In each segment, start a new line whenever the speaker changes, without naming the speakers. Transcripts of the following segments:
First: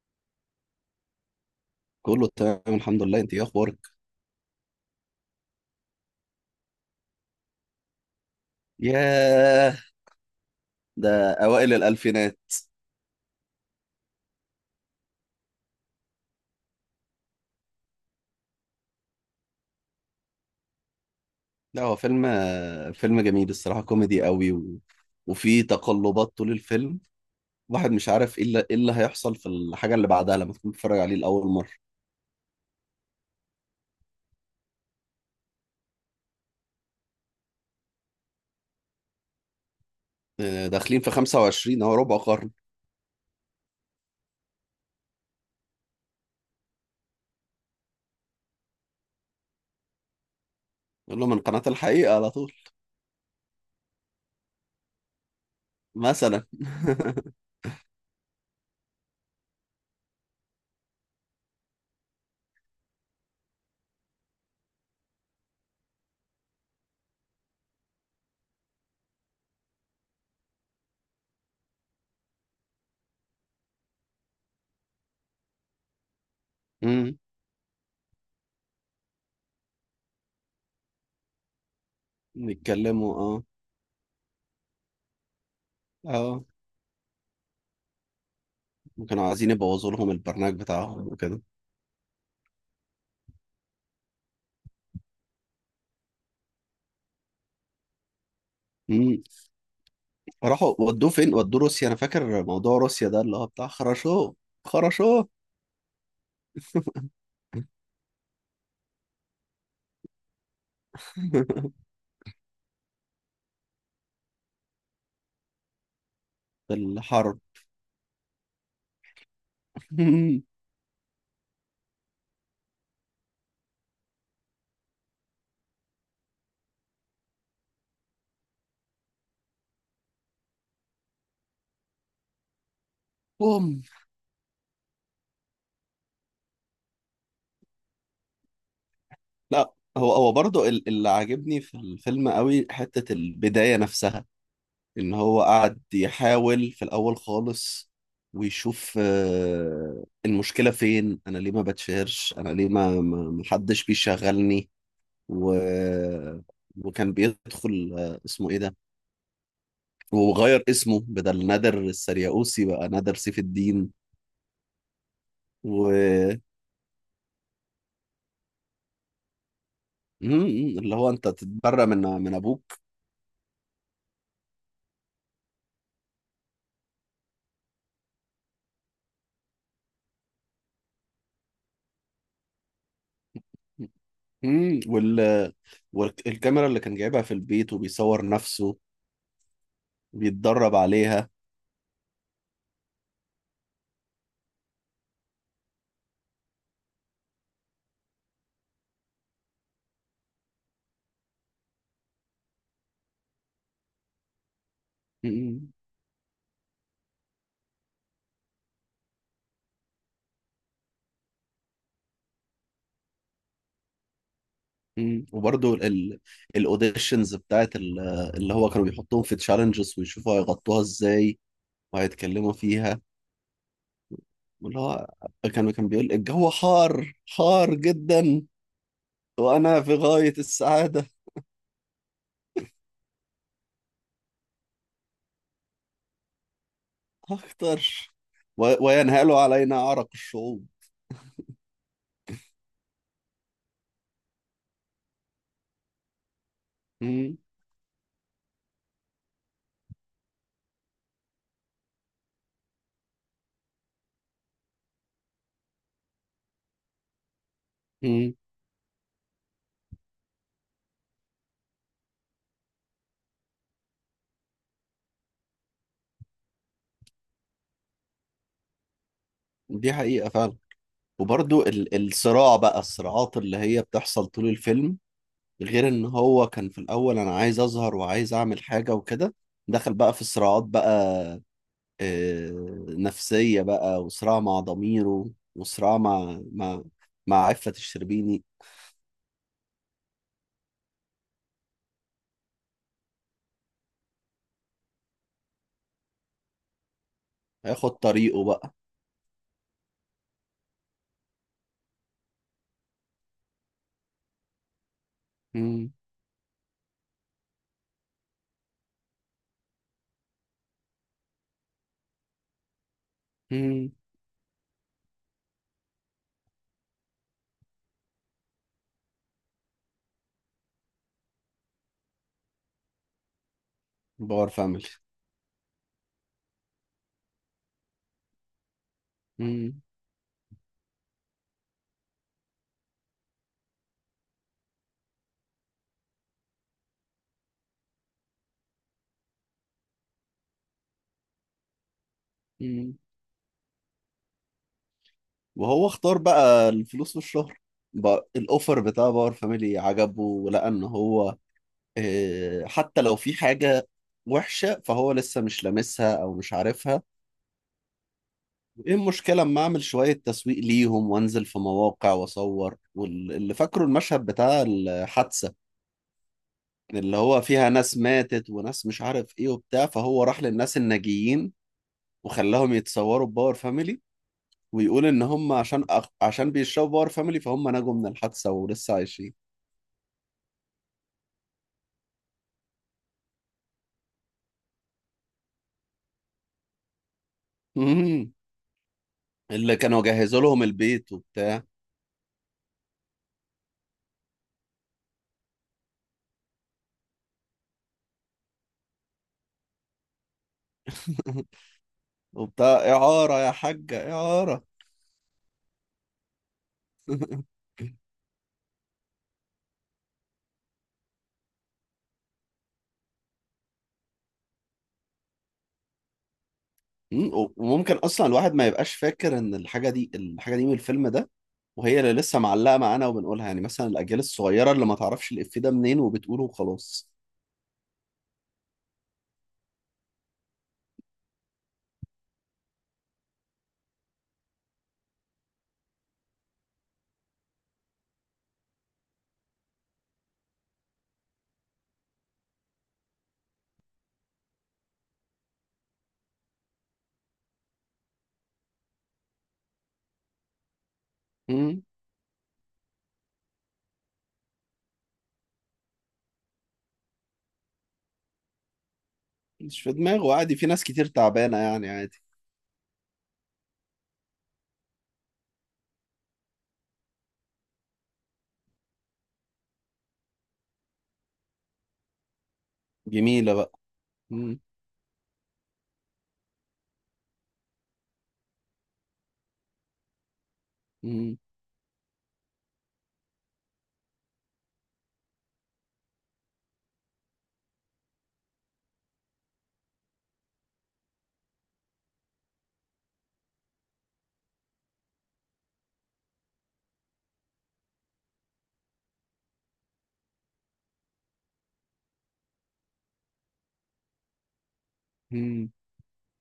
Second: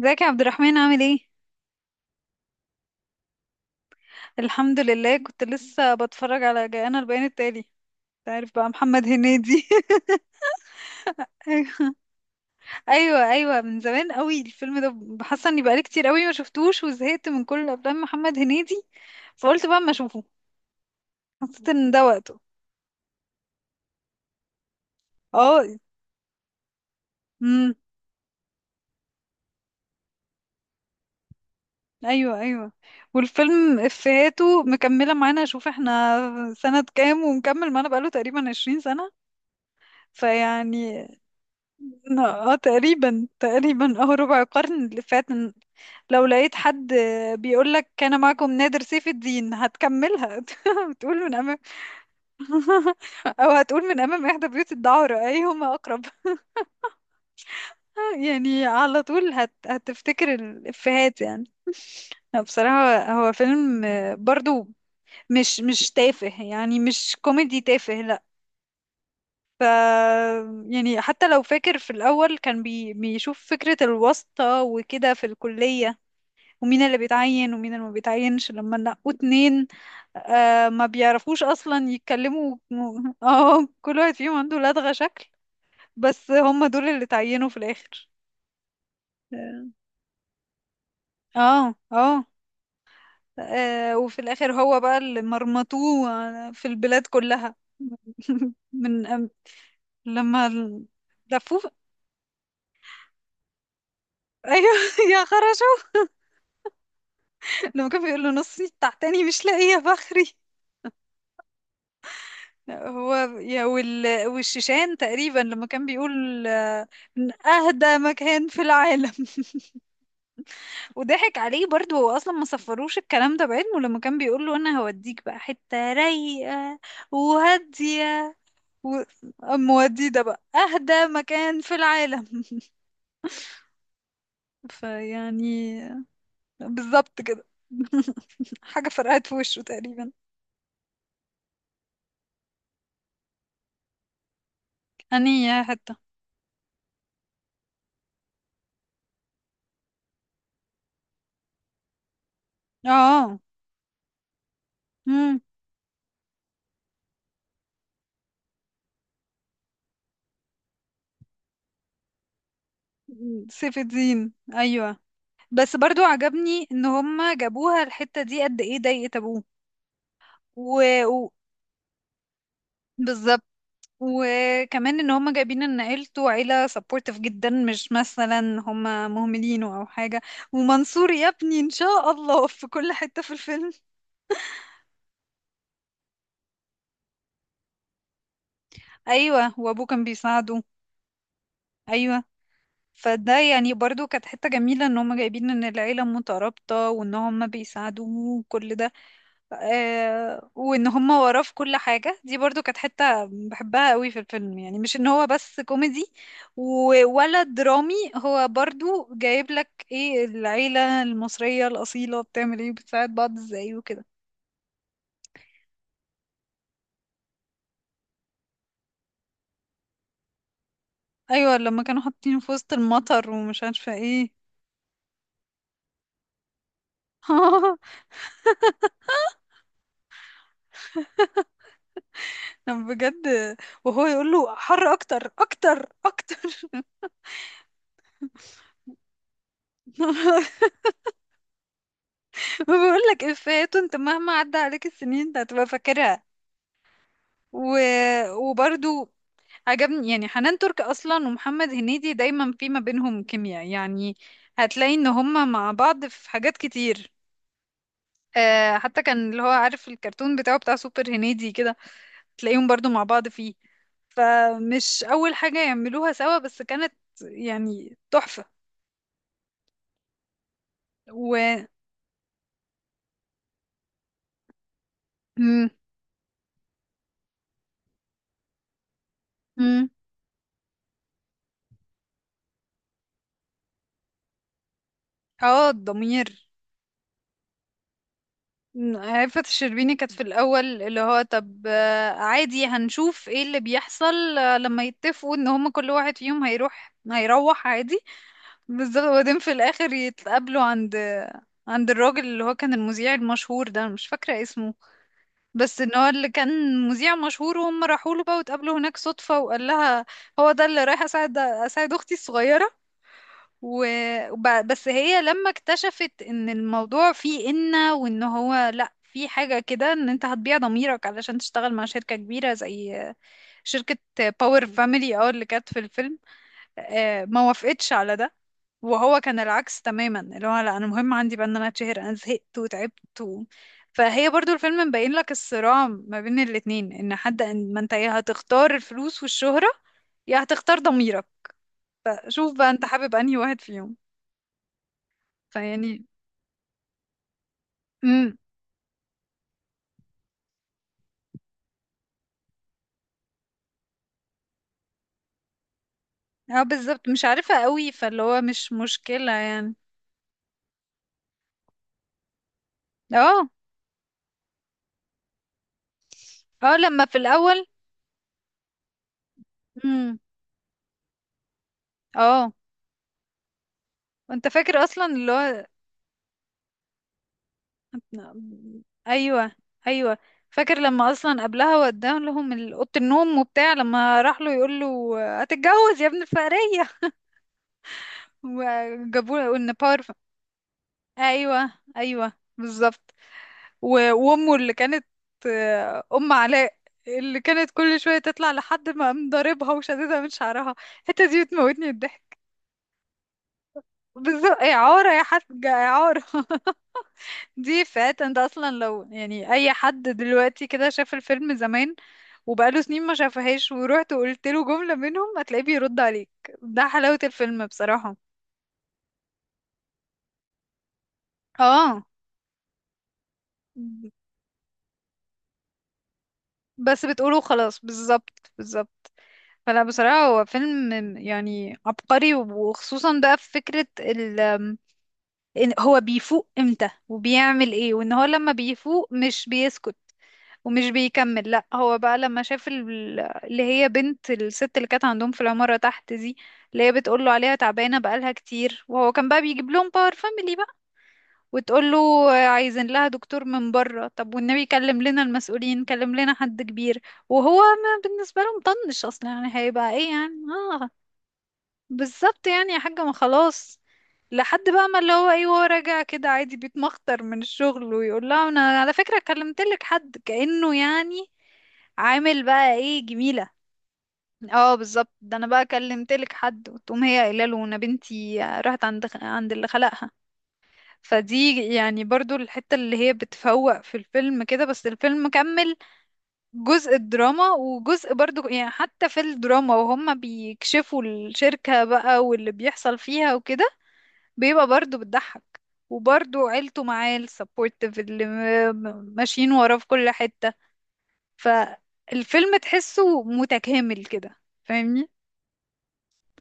ازيك يا عبد الرحمن؟ عامل ايه؟
كله تمام الحمد لله، انت ايه اخبارك؟
الحمد لله، كنت لسه بتفرج على جاءنا البيان التالي. انت عارف بقى محمد هنيدي؟
ياه. ده اوائل
ايوه
الالفينات.
ايوه، من زمان قوي الفيلم ده. حاسه اني بقالي كتير قوي ما شفتوش وزهقت من كل افلام محمد هنيدي، فقلت بقى اما اشوفه، حسيت
لا،
ان
هو
ده
فيلم
وقته.
فيلم جميل الصراحه، كوميدي قوي و... وفي
اه
تقلبات طول الفيلم.
امم
واحد مش عارف ايه اللي هيحصل في الحاجه اللي بعدها لما تكون بتتفرج عليه لاول مره.
ايوه ايوه، والفيلم افهاته مكمله معانا. شوف احنا سنه كام ومكمل معانا بقاله تقريبا 20 سنه.
آه، داخلين
فيعني
في 25 اهو، ربع قرن.
اه تقريبا اه، ربع قرن اللي فات. لو لقيت حد بيقولك كان معكم نادر سيف الدين هتكملها.
يقول
بتقول
له
من
من
أمام.
قناه الحقيقه على طول.
أو هتقول من أمام إحدى بيوت الدعارة، أيهما أقرب.
مثلا.
يعني على طول هتفتكر الإفيهات يعني. لا، بصراحة هو فيلم، برضو مش تافه. يعني مش كوميدي تافه، لا. يعني حتى لو فاكر، في الأول كان بيشوف فكرة الواسطة وكده في الكلية، ومين اللي
امم.
بيتعين ومين اللي ما بيتعينش لما نقوا اتنين. آه، ما بيعرفوش اصلا يتكلموا
يتكلموا اه.
اه، كل واحد فيهم عنده لدغة شكل. بس
اه.
هم دول اللي اتعينوا في الاخر.
كانوا عايزين
اه
يبوظوا لهم البرنامج بتاعهم وكده.
اه. وفي الاخر هو بقى اللي مرمطوه في البلاد كلها. من أم- لما
راحوا
ال-
ودوه فين؟
لفوه،
ودوه روسيا. انا فاكر موضوع روسيا ده اللي هو بتاع خرشوه.
ايوه. يا
خرشوه.
خرشو، لما كان بيقول له: نصي تحتاني مش لاقيه فخري. هو والشيشان تقريبا، لما كان بيقول
في
من
الحرب.
اهدى مكان في العالم. وضحك عليه برضه، هو اصلا ما صفروش الكلام ده بعلمه. لما كان بيقول له انا هوديك بقى حتة رايقة وهادية و... أم ودي ده بقى اهدى مكان في العالم.
بوم.
فيعني بالظبط كده. حاجة فرقعت في وشه
لا،
تقريبا.
هو برضو اللي عاجبني في الفيلم قوي حتة البداية نفسها. ان
اني
هو
يا
قعد
حتة.
يحاول في الاول خالص ويشوف المشكلة فين، انا ليه ما بتشهرش، انا ليه
اه
ما حدش بيشغلني؟
امم
و... وكان بيدخل اسمه ايه ده، وغير اسمه بدل نادر السرياوسي بقى نادر سيف
سيف
الدين.
الدين، ايوه. بس برضو
و
عجبني ان هم جابوها الحتة دي، قد ايه ضايقت ابوه.
مم،
و...
اللي هو انت
و...
تتبرى من ابوك.
بالظبط. وكمان ان هم جايبين ان عيلته عيلة سبورتيف جدا، مش مثلا هم مهملينه او حاجة. ومنصور يا ابني ان شاء الله، في كل حتة في الفيلم.
مم، والكاميرا اللي كان جايبها في البيت وبيصور نفسه
ايوه، وابوه كان بيساعده.
بيتدرب عليها.
ايوه. فده يعني برضو كانت حتة جميلة، ان هم جايبين ان العيلة مترابطة وان هم بيساعدوه وكل ده. وان هم وراه في كل حاجة، دي برضو كانت حتة بحبها قوي في الفيلم. يعني مش ان هو بس
مم.
كوميدي ولا درامي، هو برضو جايب لك ايه العيلة المصرية الأصيلة بتعمل ايه، بتساعد بعض ازاي وكده.
مم. وبرضه الاوديشنز بتاعت اللي هو كانوا بيحطوهم في تشالنجز ويشوفوا هيغطوها ازاي
ايوه، لما كانوا حاطين في
وهيتكلموا
وسط
فيها.
المطر ومش عارفة ايه.
واللي هو كان بيقول الجو حار حار جدا وانا في غاية السعادة.
أنا بجد. وهو يقول له: حر اكتر اكتر اكتر.
هختار. وينهال علينا أعرق الشعوب.
بقول لك افيهات انت مهما عدى عليك السنين انت هتبقى فاكرها.
مم.
و... وبرضو عجبني يعني حنان ترك اصلا، ومحمد هنيدي دايما في ما بينهم كيمياء يعني. هتلاقي ان هما مع بعض في حاجات كتير.
مم.
آه، حتى كان اللي هو عارف الكرتون بتاعه بتاع سوبر هنيدي كده، تلاقيهم برضو مع بعض فيه. فمش اول حاجة يعملوها سوا، بس كانت يعني تحفة.
دي حقيقة فعلا. وبرضو
و
الصراع بقى، الصراعات اللي هي بتحصل طول الفيلم،
مم.
غير ان هو كان في الاول انا عايز اظهر وعايز اعمل حاجة وكده.
مم.
دخل بقى في صراعات بقى آه، نفسية بقى، وصراع مع ضميره،
اه
وصراع
الضمير.
مع عفة الشربيني.
مم. عفة الشربيني كانت في الأول اللي هو طب، عادي هنشوف ايه اللي بيحصل، لما يتفقوا ان هما كل واحد فيهم هيروح
هياخد
عادي.
طريقه بقى.
بالظبط. وبعدين في الاخر يتقابلوا عند عند الراجل اللي هو كان المذيع المشهور ده، أنا مش فاكرة اسمه، بس
مم.
ان هو اللي كان مذيع مشهور، وهم راحوا له بقى واتقابلوا هناك صدفة، وقال لها هو ده اللي رايح اساعد اختي الصغيرة. و...
مم.
بس هي لما اكتشفت ان الموضوع فيه إنة، وان هو لا، في حاجة كده ان انت هتبيع ضميرك علشان تشتغل مع شركة كبيرة، زي شركة
باور
باور
فاميلي.
فاميلي. اه، اللي كانت في الفيلم. ما وافقتش على ده. وهو كان العكس تماما، اللي هو لا، انا مهم عندي بقى ان انا اتشهر، انا زهقت وتعبت فهي برضو الفيلم مبين لك الصراع ما بين الاتنين، ان حد، ان ما انت يا هتختار الفلوس والشهرة يا هتختار ضميرك. شوف بقى انت
مم.
حابب انهي واحد فيهم.
وهو
فيعني.
اختار بقى الفلوس والشهرة. بقى
امم
الاوفر بتاع باور فاميلي عجبه ولقى ان هو حتى لو في حاجة وحشة فهو لسه مش لامسها او مش
اه
عارفها.
بالظبط، مش عارفة قوي، فاللي هو مش
ايه
مشكلة
المشكلة؟ اما
يعني.
اعمل شوية تسويق ليهم وانزل في مواقع واصور،
اه
واللي فاكره المشهد بتاع الحادثة
اه، لما
اللي
في
هو
الاول.
فيها ناس ماتت وناس مش عارف ايه وبتاع،
امم
فهو راح للناس الناجيين
اه
وخلاهم يتصوروا بباور فاميلي،
انت فاكر
ويقول
اصلا
ان
اللي
هم
هو.
عشان عشان بيشربوا باور فاميلي فهم نجوا من الحادثة ولسه عايشين.
ايوه ايوه، فاكر لما اصلا قبلها وداه لهم اوضه النوم وبتاع. لما راح له يقول له هتتجوز يا ابن الفقريه.
مم.
وجابوا له ان
اللي
باور.
كانوا جهزوا لهم البيت وبتاع.
ايوه ايوه بالظبط. وامه اللي كانت، ام علاء، اللي كانت كل شويه تطلع لحد ما قام ضاربها وشددها من شعرها. الحته دي بتموتني الضحك.
وبتاع. إعارة يا حاجة،
بالظبط،
إعارة.
اعاره يا حاج اعاره. دي افيهات انت اصلا لو يعني اي حد دلوقتي كده شاف الفيلم زمان وبقاله سنين ما شافهاش، ورحت وقلت له جملة منهم هتلاقيه بيرد عليك. ده حلاوة
مم.
الفيلم
وممكن
بصراحة.
أصلا الواحد ما يبقاش فاكر إن الحاجة دي الحاجة دي من الفيلم ده، وهي
اه،
اللي لسه معلقة معانا وبنقولها، يعني مثلا الأجيال الصغيرة اللي ما تعرفش الإفيه ده منين وبتقوله
بس
وخلاص.
بتقوله خلاص. بالظبط بالظبط. فلا، بصراحة هو فيلم يعني عبقري، وخصوصا بقى في فكرة إن هو بيفوق امتى وبيعمل ايه، وان هو لما بيفوق مش بيسكت ومش بيكمل، لا. هو بقى لما شاف اللي هي بنت الست اللي كانت عندهم في العمارة تحت دي، اللي هي بتقول له عليها تعبانة بقالها كتير، وهو كان بقى بيجيب لهم باور فاميلي بقى.
مم.
وتقول له عايزين لها دكتور من بره، طب والنبي كلم لنا المسؤولين، كلم لنا حد كبير. وهو ما بالنسبة له مطنش اصلا، يعني
مش
هيبقى
في
ايه يعني.
دماغه عادي، في ناس
آه.
كتير تعبانة يعني عادي.
بالظبط، يعني يا حاجة ما خلاص. لحد بقى ما اللي هو ايه، وهو راجع كده عادي بيتمخطر من الشغل، ويقول لها انا على فكرة كلمتلك حد، كأنه يعني عامل بقى ايه، جميلة.
جميلة بقى. مم.
اه بالظبط، ده انا بقى كلمتلك حد، وتقوم هي قايله له انا بنتي راحت عند عند اللي خلقها.
مم.
فدي يعني برضو الحتة اللي هي بتفوق في الفيلم كده. بس الفيلم كمل جزء الدراما، وجزء برضو يعني حتى في الدراما وهم بيكشفوا الشركة بقى واللي بيحصل فيها وكده بيبقى برضه بتضحك. وبرضه عيلته معاه السبورتيف اللي ماشيين وراه في كل حتة. فالفيلم تحسه متكامل كده، فاهمني.
مم.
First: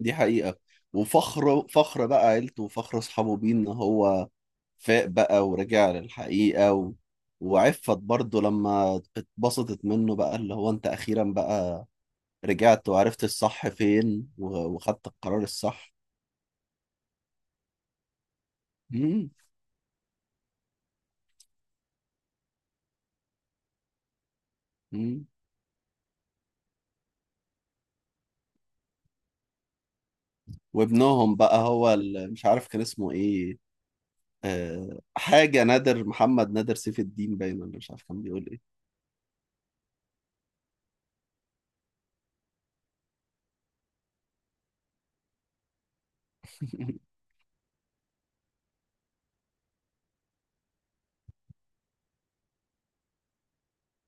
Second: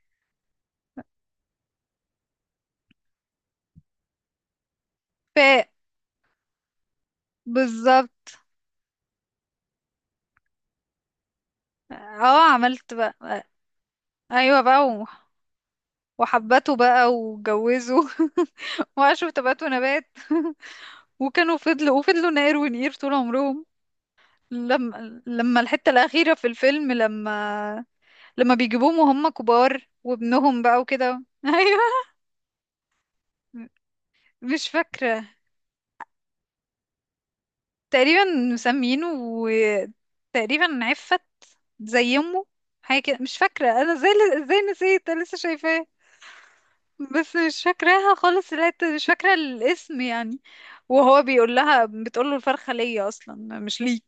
دي حقيقة. وفخر فخر بقى عيلته وفخر أصحابه بيه إن هو فاق
ف.
بقى ورجع للحقيقة و... وعفت
بالظبط،
برضه لما اتبسطت منه بقى اللي هو انت اخيرا بقى
اه
رجعت
عملت بقى.
وعرفت الصح فين و...
ايوه بقى
وخدت القرار الصح.
وحبته بقى واتجوزوا. وعاشوا
مم.
في تبات ونبات. وكانوا فضلوا وفضلوا نقر ونقير طول عمرهم.
مم.
لما الحتة الأخيرة في الفيلم، لما لما بيجيبوهم وهم كبار وابنهم بقى وكده.
وابنهم بقى
ايوه،
هو مش عارف كان اسمه ايه.
مش فاكرة،
حاجة نادر محمد، نادر سيف الدين باين ولا مش عارف كان
تقريبا
بيقول ايه.
مسمينه وتقريبا عفت زي امه، حاجة كده مش فاكرة. انا زي، ازاي نسيت، انا لسه شايفاه، بس مش فاكراها خالص الحتة، مش فاكرة الاسم يعني. وهو بيقول لها بتقول له الفرخة ليا اصلا مش ليك.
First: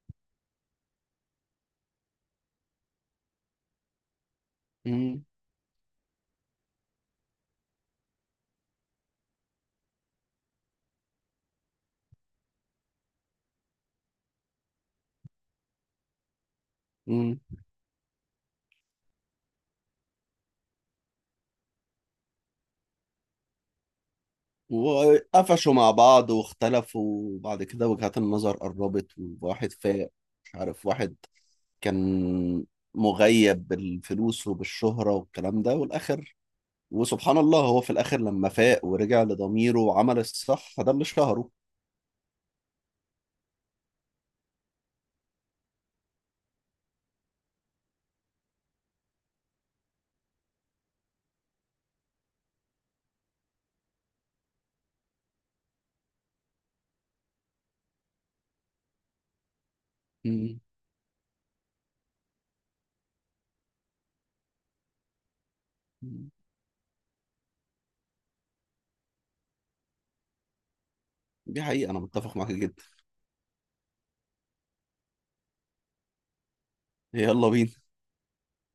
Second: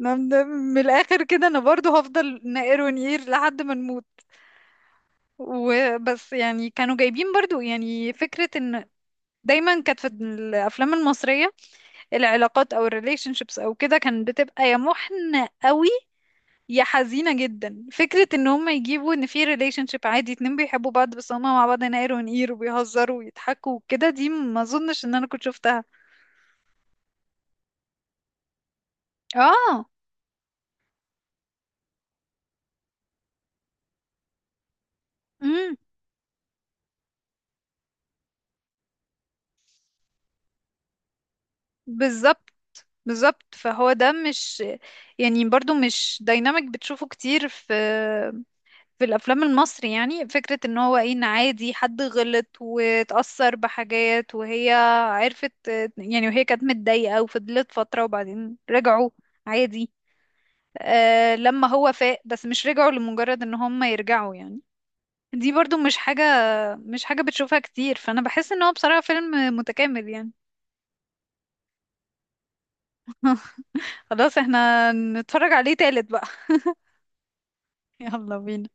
أنا، من من الاخر كده، انا برضو هفضل نقر ونقير لحد ما نموت.
مم.
وبس. يعني كانوا جايبين برضو يعني فكرة ان دايما كانت في الافلام المصرية العلاقات او الريليشن شيبس او كده كانت بتبقى يا محنة قوي يا حزينة
مم.
جدا. فكرة ان هم يجيبوا ان في ريليشن شيب عادي، اتنين بيحبوا بعض بس هما مع بعض هنا قير ونقير وبيهزروا ويضحكوا وكده، دي ما اظنش ان انا كنت
وقفشوا
شفتها.
مع بعض واختلفوا، وبعد كده وجهات النظر قربت وواحد
اه
فاق. مش عارف، واحد كان مغيب بالفلوس وبالشهرة والكلام
امم
ده والآخر. وسبحان الله هو في الآخر لما فاق ورجع لضميره وعمل الصح فده اللي شهره.
بالظبط بالظبط. فهو ده مش، يعني برضو مش دايناميك بتشوفه كتير في في الافلام المصري، يعني فكرة ان هو ايه، ان عادي حد غلط واتأثر بحاجات، وهي عرفت يعني وهي كانت متضايقة وفضلت فترة وبعدين رجعوا عادي.
مم.
آه، لما هو فاق، بس مش رجعوا لمجرد ان هم يرجعوا يعني. دي برضو مش حاجة بتشوفها كتير. فانا بحس ان هو بصراحة فيلم متكامل يعني.
دي حقيقة، أنا متفق معاك جدا.
خلاص احنا نتفرج عليه تالت بقى.
يلا بينا.
يلا بينا.